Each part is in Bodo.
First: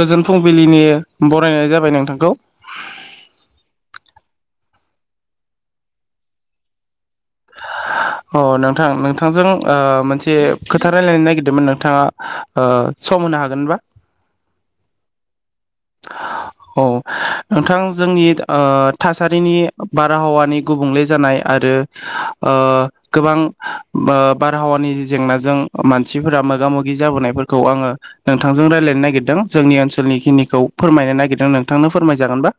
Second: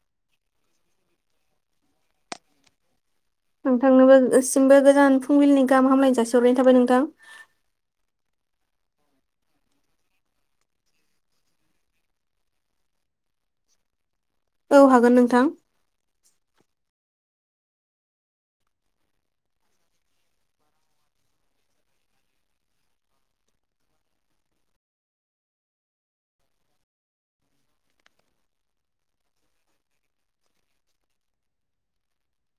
गोजोन फुं फुंबिलिनि बरायनाय जाबाय नोंथांखौ। नोंथांनोबो सिमबो गोजोन फुंबिलिनि गाहाम हामलायनाय जासिहरनाय थाबाय नोंथां। अ नोंथां नोंथांजों ओ मोनसे खोथा रायलायनो नागिरदोंमोन नोंथाङा ओ सम होनो हागोनबा? औ हागोन नोंथां। औ नोंथां जोंनि ओ थासारिनि बारहावानि गुबुंले जानाय आरो ओ गोबां ओ बारहावानि जेंनाजों मानसिफोरा मोगा मोगि जाबोनायफोरखौ आङो नोंथांजों रायलायनो नागिरदों जोंनि ओनसोलनिखिनिखौ। फोरमायनो नागिरदों नोंथांनो फोरमायजागोनबा?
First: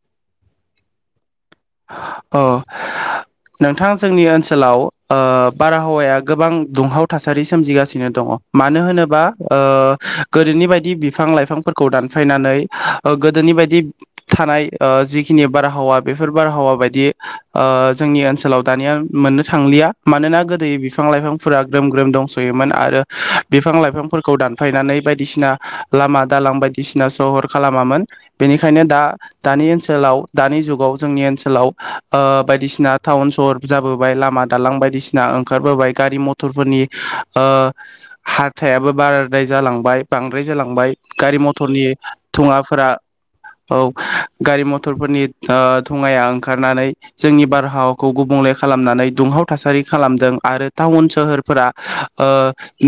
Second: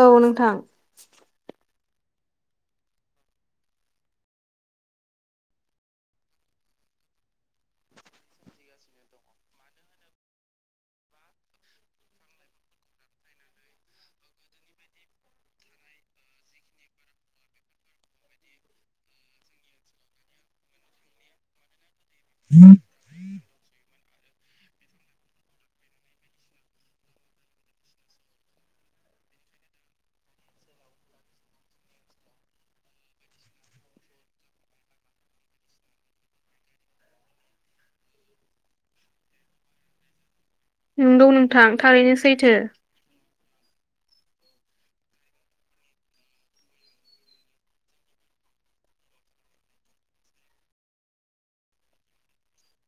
औ नोंथां। अ नोंथां जोंनि ओनसोलाव ओ बारहावाया गोबां दुंहाव थासारि सोमजिगासिनो दङ। मानो होनोबा ओ गोदोनि बायदि बिफां लाइफांफोरखौ दानफायनानै ओ गोदोनि बायदि थानाय ओ जिखिनि बारहावा बे फोर बारहावा बायदि ओ जोंनि ओनसोलाव दानिया मोननो थांलिया मानोना गोदो बिफां लाइफांफोरा ग्रोम ग्रोम दंस'योमोन आरो बिफां लाइफांफोरखौ दानफायनानै बायदिसिना लामा दालां बायदिसिना सहर खालामामोन बेनिखायनो दा दानि ओनसोलाव दानि जुगाव। जोंनि ओनसोलाव ओ बायदिसिना टाउन सहर जाबोबाय लामा दालां बायदिसिना ओंखारबोबाय गारि मथरफोरनि ओ हारथायाबो बाराद्राय जालांबाय बां द्राय जालांबाय नंगौ गारि नोंथां मथरनि थारैनो सैथो थुङाफोरा। औ गारि मथरफोरनि ओ थुआया ओंखारनानै जोंनि बारहावाखौ गुबुंले खालामनानै दुंहाव थासारि खालामदों आरो टाउन सोहोरफोरा ओ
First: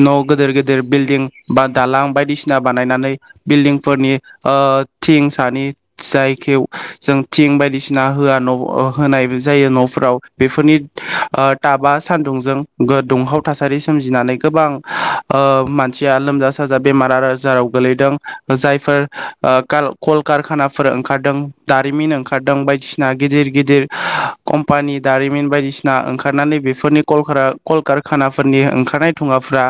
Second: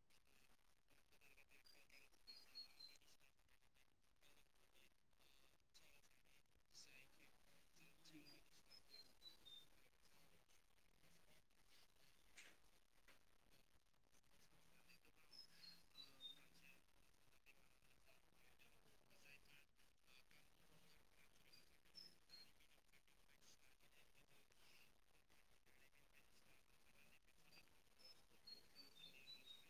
न' गिदिर गेदेर बिल्दिं बा दालां बायदिसिना बानायनानै बिल्डिंफोरनि ओ थिं सानि जायखौे जों थिं बायदिसिन दा होआ न होनाय जायो न'फोराव बेफोरनि ताबा सान्दुंजों दुंहाव थासारि सोमजिनानै गोबां ओ मानसिया लोमजा साजा बेमार आजाराव गोलैदों जायफोर ओ कलकारखानाफोर ओंखारदों दारिमिन ओंखारदों बाय बायदिसिना गिदिर गिदिर कम्पानि दारिमिन बायदिसिना ओंखारनानै बेफोरनि कलकारखानाफोरनि ओंखारनाय थुवाफ्रा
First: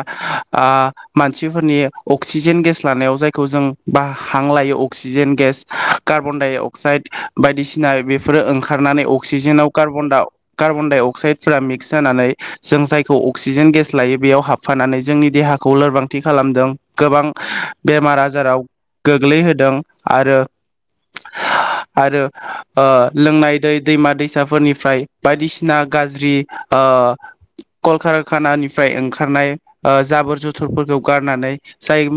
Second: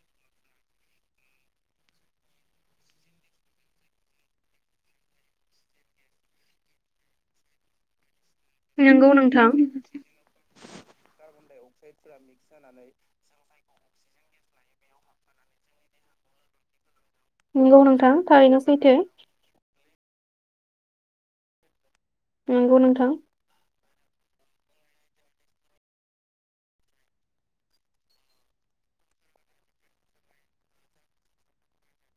आं मानसिफोरनि अक्सिजेन गेस लानायाव जायखौ जों बा हां लायो अक्सिजेन गेस कार्बन डाइ अक्साइद बायदिसिन [unintelligible] फोरो ओंखारनानै नंगौ नोंथां अक्सिजेनावार कार्बनडाइ अक्साइडफोरा मिक्स जानानै जों जायखौ अक्सिजेन गेस लायो बेयाव हाब फाननानै जोंनि देहाखौ लोरबांथि खालामदों। गोबां नंगौ नोंथां बेमार थारैनो आजाराव सैथो गोग्लैहोदों। आरो आरो नंगौ नोंथां लोंनाय दै दैमा दैसाफोरनिफ्राय बायदिसिना गाज्रि ओ कलकखानानिफ्राय ओंखारनाय जाबोर जुथुरफोरखौ गारनानै जाय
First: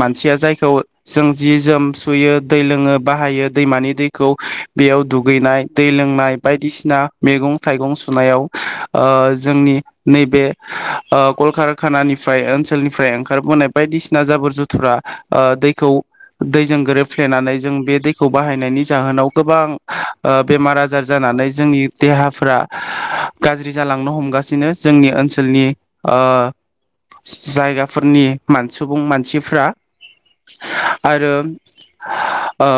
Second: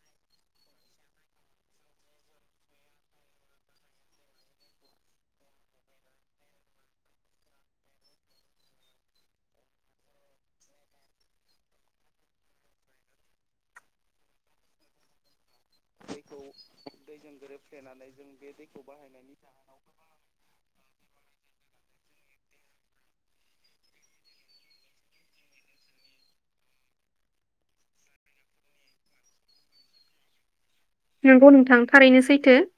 मानसिया जायखौ जों जि जोम सुयो दै लोङो बाहायो दैमानि दैखौ बेयाव दुगैनाय दै लोंनाय बायदिसिना मैगं थाइगं सुनायाव जोंनि नैबे कलकखानानिफ्राय ओनसोलनिफ्राय ओंखारबोनाय बायदिसिना जाबोर जुथुरा दै दैजों गोरोबफ्लेनानै जों बे दैखौ बाहायनायनि जाहोनाव गोबां ओ बेमार आजार जानानै जोंनि देहाफ्रा गाज्रि जालांनो हमगासिनो जोंनि ओनसोलनि ओ जायगाफोरनि सुबुं मानसिफ्रा आरो नंगौ नोंथां थारैनो सैथो ओ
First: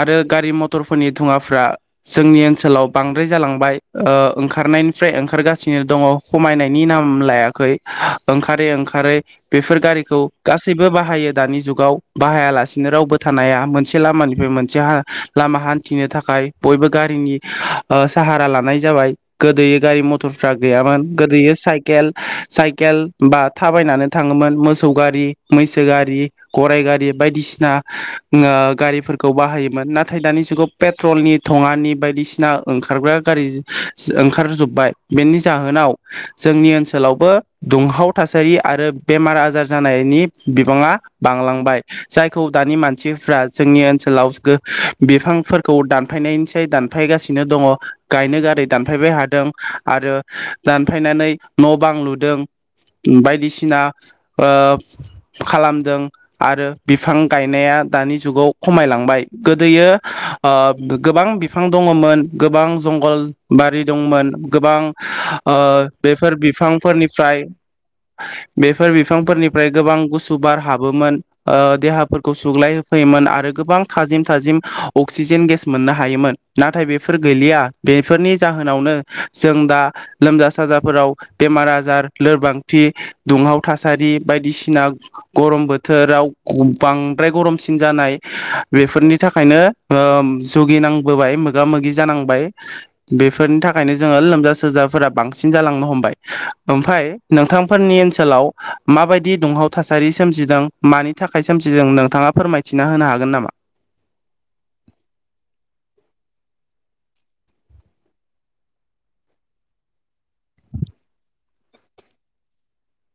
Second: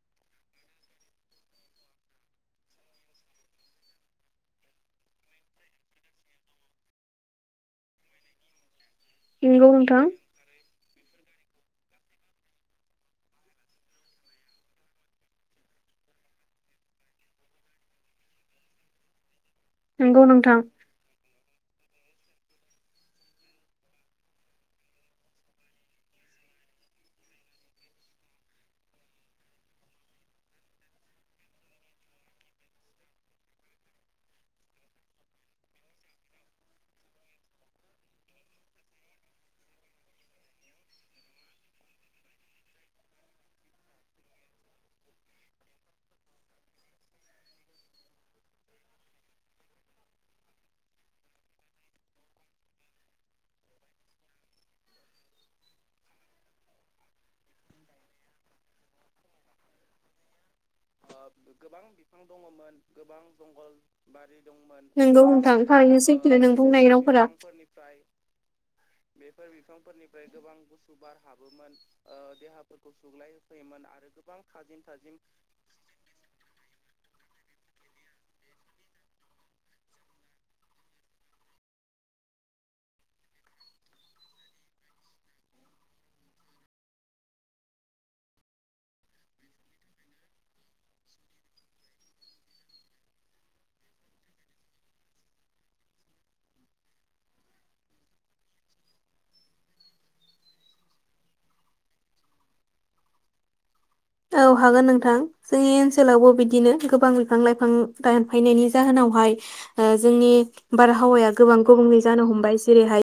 आरो गारि मटरफोरनि दुवाफ्रा जोंनि ओनसोलाव बांद्राय जालांबाय ओ ओंखारनायनिफ्राय ओंखारगासिनो दङ खमायनायनि नाम लायाखै ओंखारै ओंखार नंगौ बेफोर नोंथां गारिखौ गासैबो बाहायो दानि जुगाव बाहायालासेनो रावबो थानाया मोनसे से लामानिफ्राय मोनसे लामा हान्थिनो थाखाय बयबो गारिनि साहारा लानाय जाबाय गोदोयै गारि नंगौ मथरफ्रा नोंथां गैयामोन गोदोय साइेल साइकेल बा थाबायनानै थाङोमोन मोसौ गारि मैसो गारि गराइ गारि बायदिसिना ओ गारिफोरखौ बाहायोमोन नाथाय दानि जुगाव पेट्रलनि थङानि बायदिसिना ओंखारग्रा गारि ओंखार जोब्बाय बेनि जाहोनाव जोंनि ओनसोलावबो दुंहाव थासारि आरो बेमार आजार जानायनि बिबाङा बांलांबाय जायखौ दानि मानसिफ्रा जोंनि ओनसोलाव बिफांफोरखौ दानफायनायनिस दानफायगासिनो दङ गायनो गारै दानफायबाय हादों आरो दानफायनानै न' बां लुदों बायदिसिना ओ खालामदों आरो बिफां गायनाया दानि जुग जुगाव खमायलांबाय गोदोयो ओ गोबां बिफां दङमोन गोबां जंगलबारि दंमोन गोबां नंगौ नोंथां ओ थारैनो बेफोर सैथो नों बुंनाय रावफोरा बिफांफोरनिफ्राय बेफोर बिफांफोरनिफ्राय गोबां गुसु बार हाबोमोन देहाफोरखौ सुग्लाय फैयोमोन आरो गोबां थाजिम थाजिम अक्सिजेन गेस मोननो हायोमोन नाथाय बेफोर गैलिया बेफोरनि जाहो जाहोनावनो जों दा लोमजा साजाफोराव बेमार आजार लोरबांथि दुंहाव थासारि बायदिसिना गरम बोथोराव बांद्राय गरम बांसिन जानाय बेफोरनि थाखायनो ओ जुगिनांबोबाय मोगा मोगि जानांबाय बेफोरनि थाखायनो जोङो लोमजा सोजाफोरा बांसिन जालांनो हमबाय ओमफ्राय नोंथांफोरनि ओनसोलाव माबायदि दुंहाव थासारि सोमजिदों मानि थाखाय सोमजिदों नोंथाङा फोरमायथिना होनो हागोन नामा औ हागोन नोंथां जोंनि ओनसोलावबो बिदिनो गोबां बिफां लाइफां दानफायनायनि जाहोनावहाय जोंनि बारहावाया गोबां गुबुंलै जानो हमबाय जेरैहाय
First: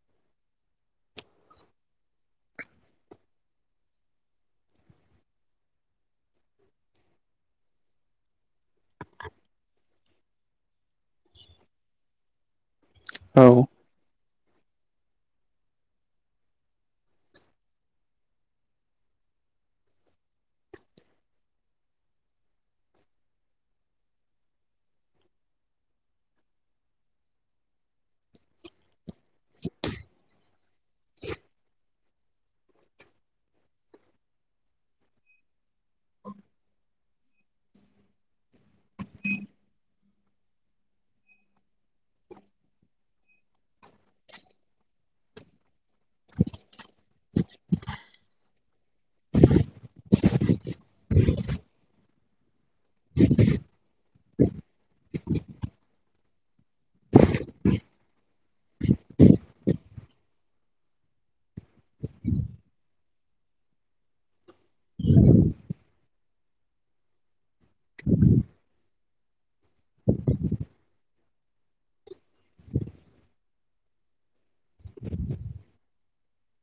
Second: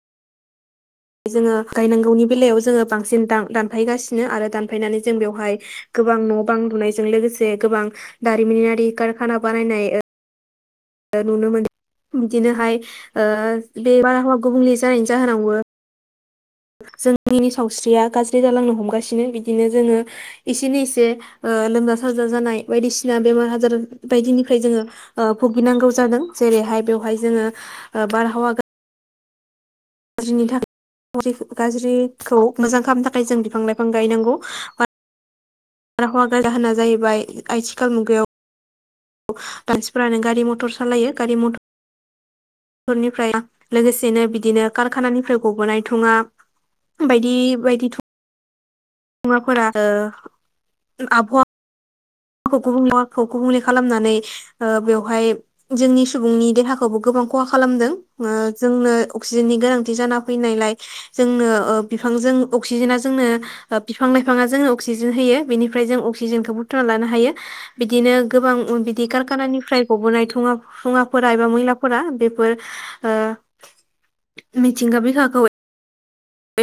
जोङो गायनांगौनि बेलायाव जोङो बांसिन दानफायगासिनो आरो दानफायनानै जों बेवहाय गोबां न' बां लुनायजों लोगोसे गोबां दारिमिनारि कारखाना बानायनाय नुनो मोन बिदिनोहाय आ औ बे बार गुबुंले जानायनि जाहोनावबो जोंनि सावस्रिया गाज्रि जालांनो हमगासिनो बिदिनो जोङो एसेनो इसे लोमजा साजा जानाय बायदिसिना बेमार आजार बायदिनिफ्राय जोङो भुगिनांगौ जादों जेरैहाय बेवहाय जोङो बारहावा गाज्रिनि थाखाय गाज्रि गाज्रिखौ मोजां खालामनो थाखाय जों बिफां लाइफां गायनांगौ बारहावा [unintelligible] होना जाहैबाय आथिखाल मुगायाव मानसिफ्रानो गारि मटर सालायो गारि मथर निफ्राय लोगोसेनो बिदिनो कारखानानिफ्राय गबोनाय धुङा बायदि बायदि धु मुवाफोरा ओ आबहावा आबहावाखो गुबुंले खालामनानै ओ बेवहाय जोंनि सुबुंनि देहाखौबो गोबां खहा खालामदों ओ जोंनो अक्सिजेननि गोनांथि जाना फैनायलाय जोंनो बिफांजों अक्सिजेना जोंनो बिफां लाइफाङा जोंनो अक्सिजेन होयो बेनिफ्राय जों अक्सिजेनखौ बुथुमना लानो हायो हायो बिदिनो गोबां बिदि कारखानानिफ्राय गबोनाय धुङा धुङाफोरा एबा मैलाफोरा बेफोर ओ मिथिंगा बिखाखौ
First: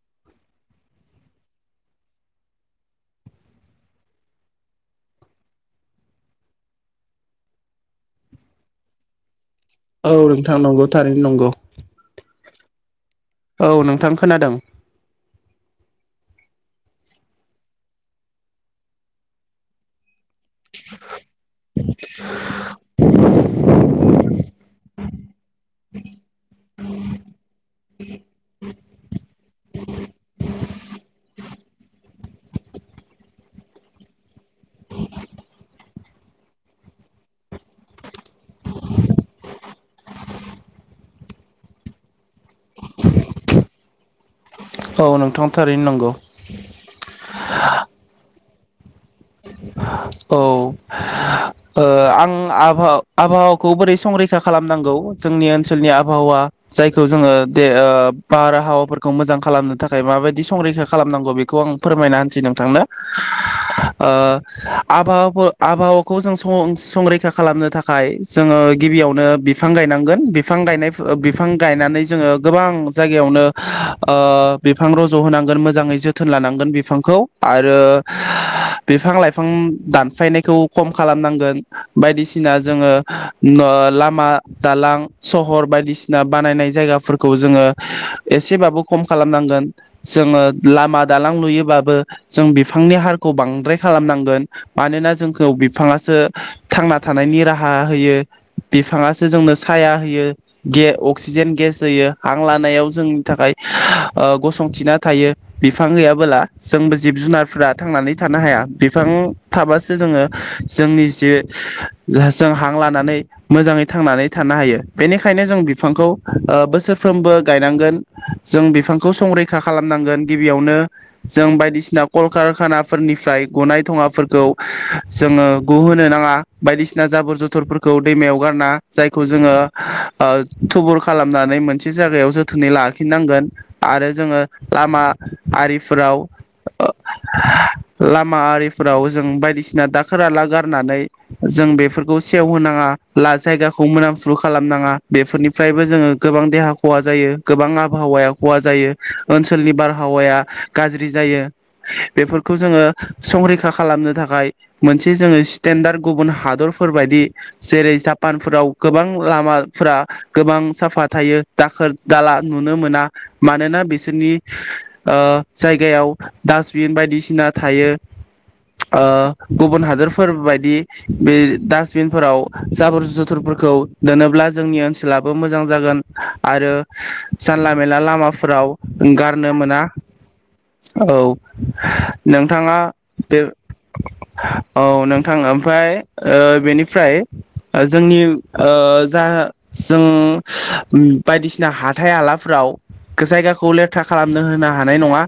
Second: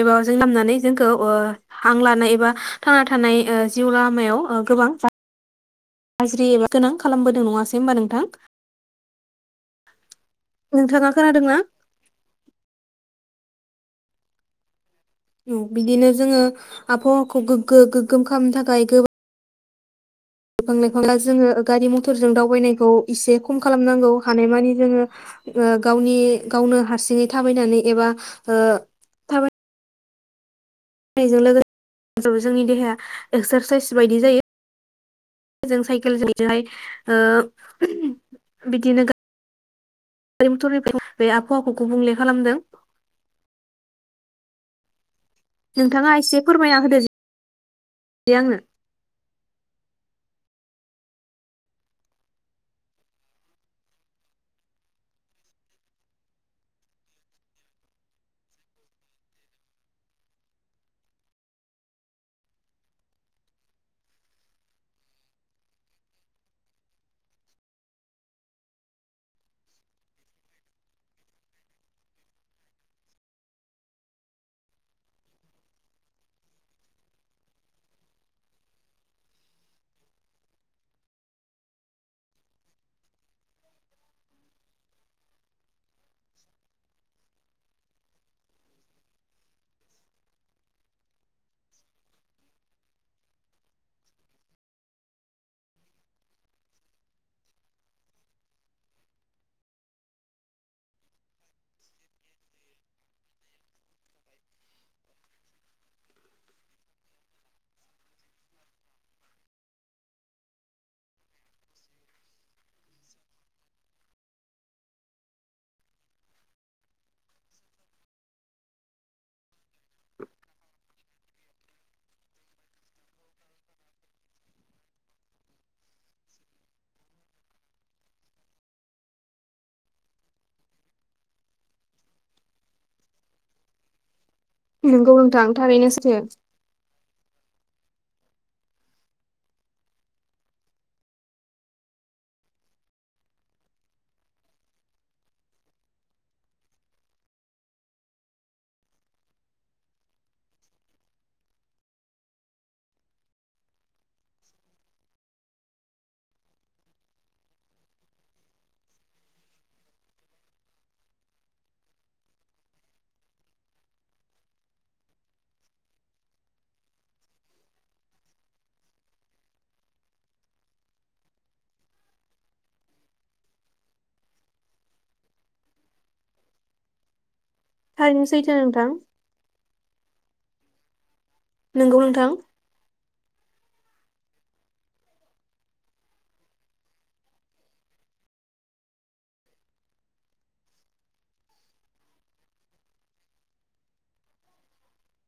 एबा जों लामनानै जोंखौ ओ हां लानाय एबा थांना ओ थानाय जिउ लामायाव ओ गोबां गाज्रि एबा गोनां खालामबोदों नङासै होमबा नोंथां औ नोंथां नंगौ नोंथाङा थारैनो नंगौ खोनादोंना औ नोंथां खोनादों बिदिनो जोङो आबहावाखौ गोग्गो गोग्गोम खालामनो थाखाय गोबा बिफां लाइफां जोङो गारि मथरजों दावबायनायखौ एसे खम खालामनांगौ हानायमानि जोङो गावनि गावनो हारसिङै थाबायनानै एबा थाबा नायजों लोगोसे जोंनि देहाया एक्सारसाइस बायदि जायो जों साइकेलजोंहाय ओ बिदिनो गारि मथर बे आबहावाखौ गुबुंले खालामदों। औ नं नोंथाङा एसे फोरमायना होदोे दे आंनो। औ ओ आं आबहा-आबहावाखौ बोरै संरैखा खालामनांगौ जोंनि ओनसोलनि आबहावा जायखौ जोङो दे बारहावाफोरखौ मोजां खालामनो थाखाय माबायदि संरैखा खालामनांगौ बेखौ आं फोरमायना होनसै नोंथांनो। हो ओ आबहावाफो- आबहाव खौ जोंं सं-संरैखा खालामनो थाखाय जोङो गिबियावनो बिफां गायनांगोन बिफां गायनाय ओ बिफां गायनानै जोङो गोबां जायगायावनो ओ बिफां रज' होनांगोन मोजाङै जोथोन लानांगोन बिफांखौ आरो बिफां लाइफां दानफायनायखौ खम खालामनांगोन बायदिसिना जोङो ओ लामा दालां सहर बायदिसिना बानायनाय जायगाफोरखौ जोङो एसेबाबो खम खालामनांगोन जोङो लामा दालां लुयोबाबो जों बिफांनि हारखौ बांद्राय खालामनांगोन मानोना जों खौ बिफाङासो थांना थानायनि राहा होयो बिफाङासो जोंनो साया होयो गे अक्सिजेन गेस होयो हां लानायाव जोंनि थाखाय ओ गसंथिना थायो बिफां गैयाबोला जोंबो जिब जुनारफ्रा थांनानै थानो हाया बिफां थाबासो जोङो जोंनि जे जों हां लानानै मोजाङै थांनानै थानो हायो बेनिखायनो जों बिफांखौ ओ बोसोरफ्रोमबो गायनांगोन जों बिफांखौ संरैखा खालामनांगोन गिबियावनो जों बायदिसिना कलकारखानाफोरनिफ्राय गनाय धङाफोरखौ जोङो गहोनो नाङा बायदिसिना जाबोर जथरफोरखौ दैमायाव गारना जायखौ जोङो थुबुर खालामनानै मोनसे जायगायाव जोथोनै लाखिनांगोन आरो जोङो लामा नोंगौ नोंथां थारैनो आरिफोराव सैथो ओ लामा आरिफोराव जों बायदिसि दाखोर आला गारनानै जों बेफोरखौ सेवहोनाङा ला जायगाखौ मोनामफु खालामनाङा बेफोरनिफ्रायबो जोङो गोबां देहा खहा जायो गोबां आबहावाया खहा जायो ओनसोलनि बारहावाया गाज्रि जायो बेफोरखौ जोङो संरैखा खालामनो थाखाय मोनसे जोङो स्टेनदार गुबुन हादरफोरबायदि जेरै जापानफोराव गोबां लामाफोरा गोबां साफा थायो दाखोर दाला नुनो मोना मानोना बिसोरनि ओ जायगायाव डासबिन बायदिसिना थायो ‌ओ गुबुन हादोरफोर बायदि बे दासबिनफोराव जाबोर जथरफोरखौ दोनोब्ला जोंनि ओनसोलाबो मोजां जागोन आरो जानला मेला थारैनो सैथो लामाफोराव नोंथां गारनो मोना। औ। नोंगौ नोंथां। नोंथाङा बे औ नोंथां ओमफ्राय ओ बेनिफ्राय जोंनि ओ जा जों बायदिसिना हाथाय हालाफोराव जायगाखौ लेथ्रा खालामनो होनो हानाय नङा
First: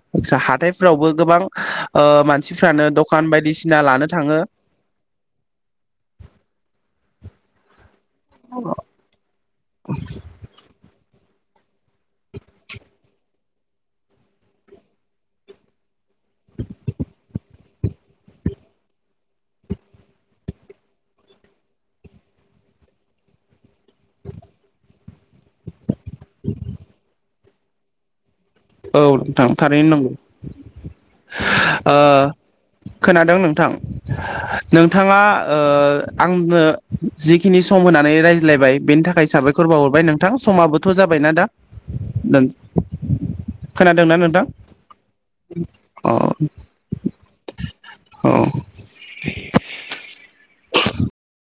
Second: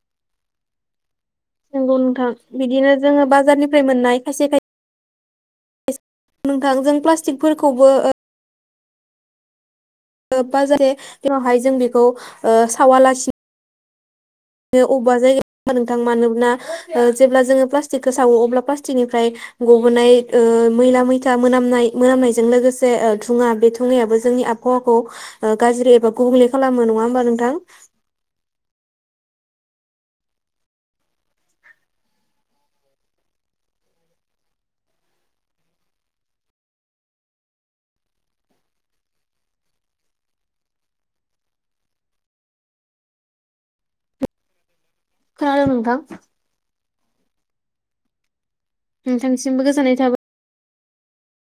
हाथाइफोरावबो गोबां ओ मानसिफ्रानो दखान बायदिसिन से मोननाय खायसे खायसे [unintelligible] प्ला स्टिकफोरखौबो ओ [inaudible] ओ बा जादि बेवहाय जों बेखौ ओ सावालासि अबबा जायगायाव [unintelligible] दां मानोना ओ जेब्ला जोङो प्लास टिकखौ सावो अब्ला प्लास्टिकनिफ्राय गबोनाय ओ मैला मैथा मोनामनाय-मोनामनायजों लोगोसे ओ धुङा बे ङायाबो जोंनि आबहावा खौ ओ गाज्रि एबा गुबुंले खालामो नङा होमबा नोंथां? औ नथां थारैनो नं ओ खोनादों नोंथां नोंथाङा ओ आंनो जिखिनि सम होनानै रायज्लायबाय बेनि थाखाय साबायखर बाहरबाय नोंथां समाबोथ' जाबायना दा। नों खोनादोंना नोंथां? खोनादों नोंथां अ। औ। नोंथांसिमबो गोजोननाय थाबाय। [inaudible]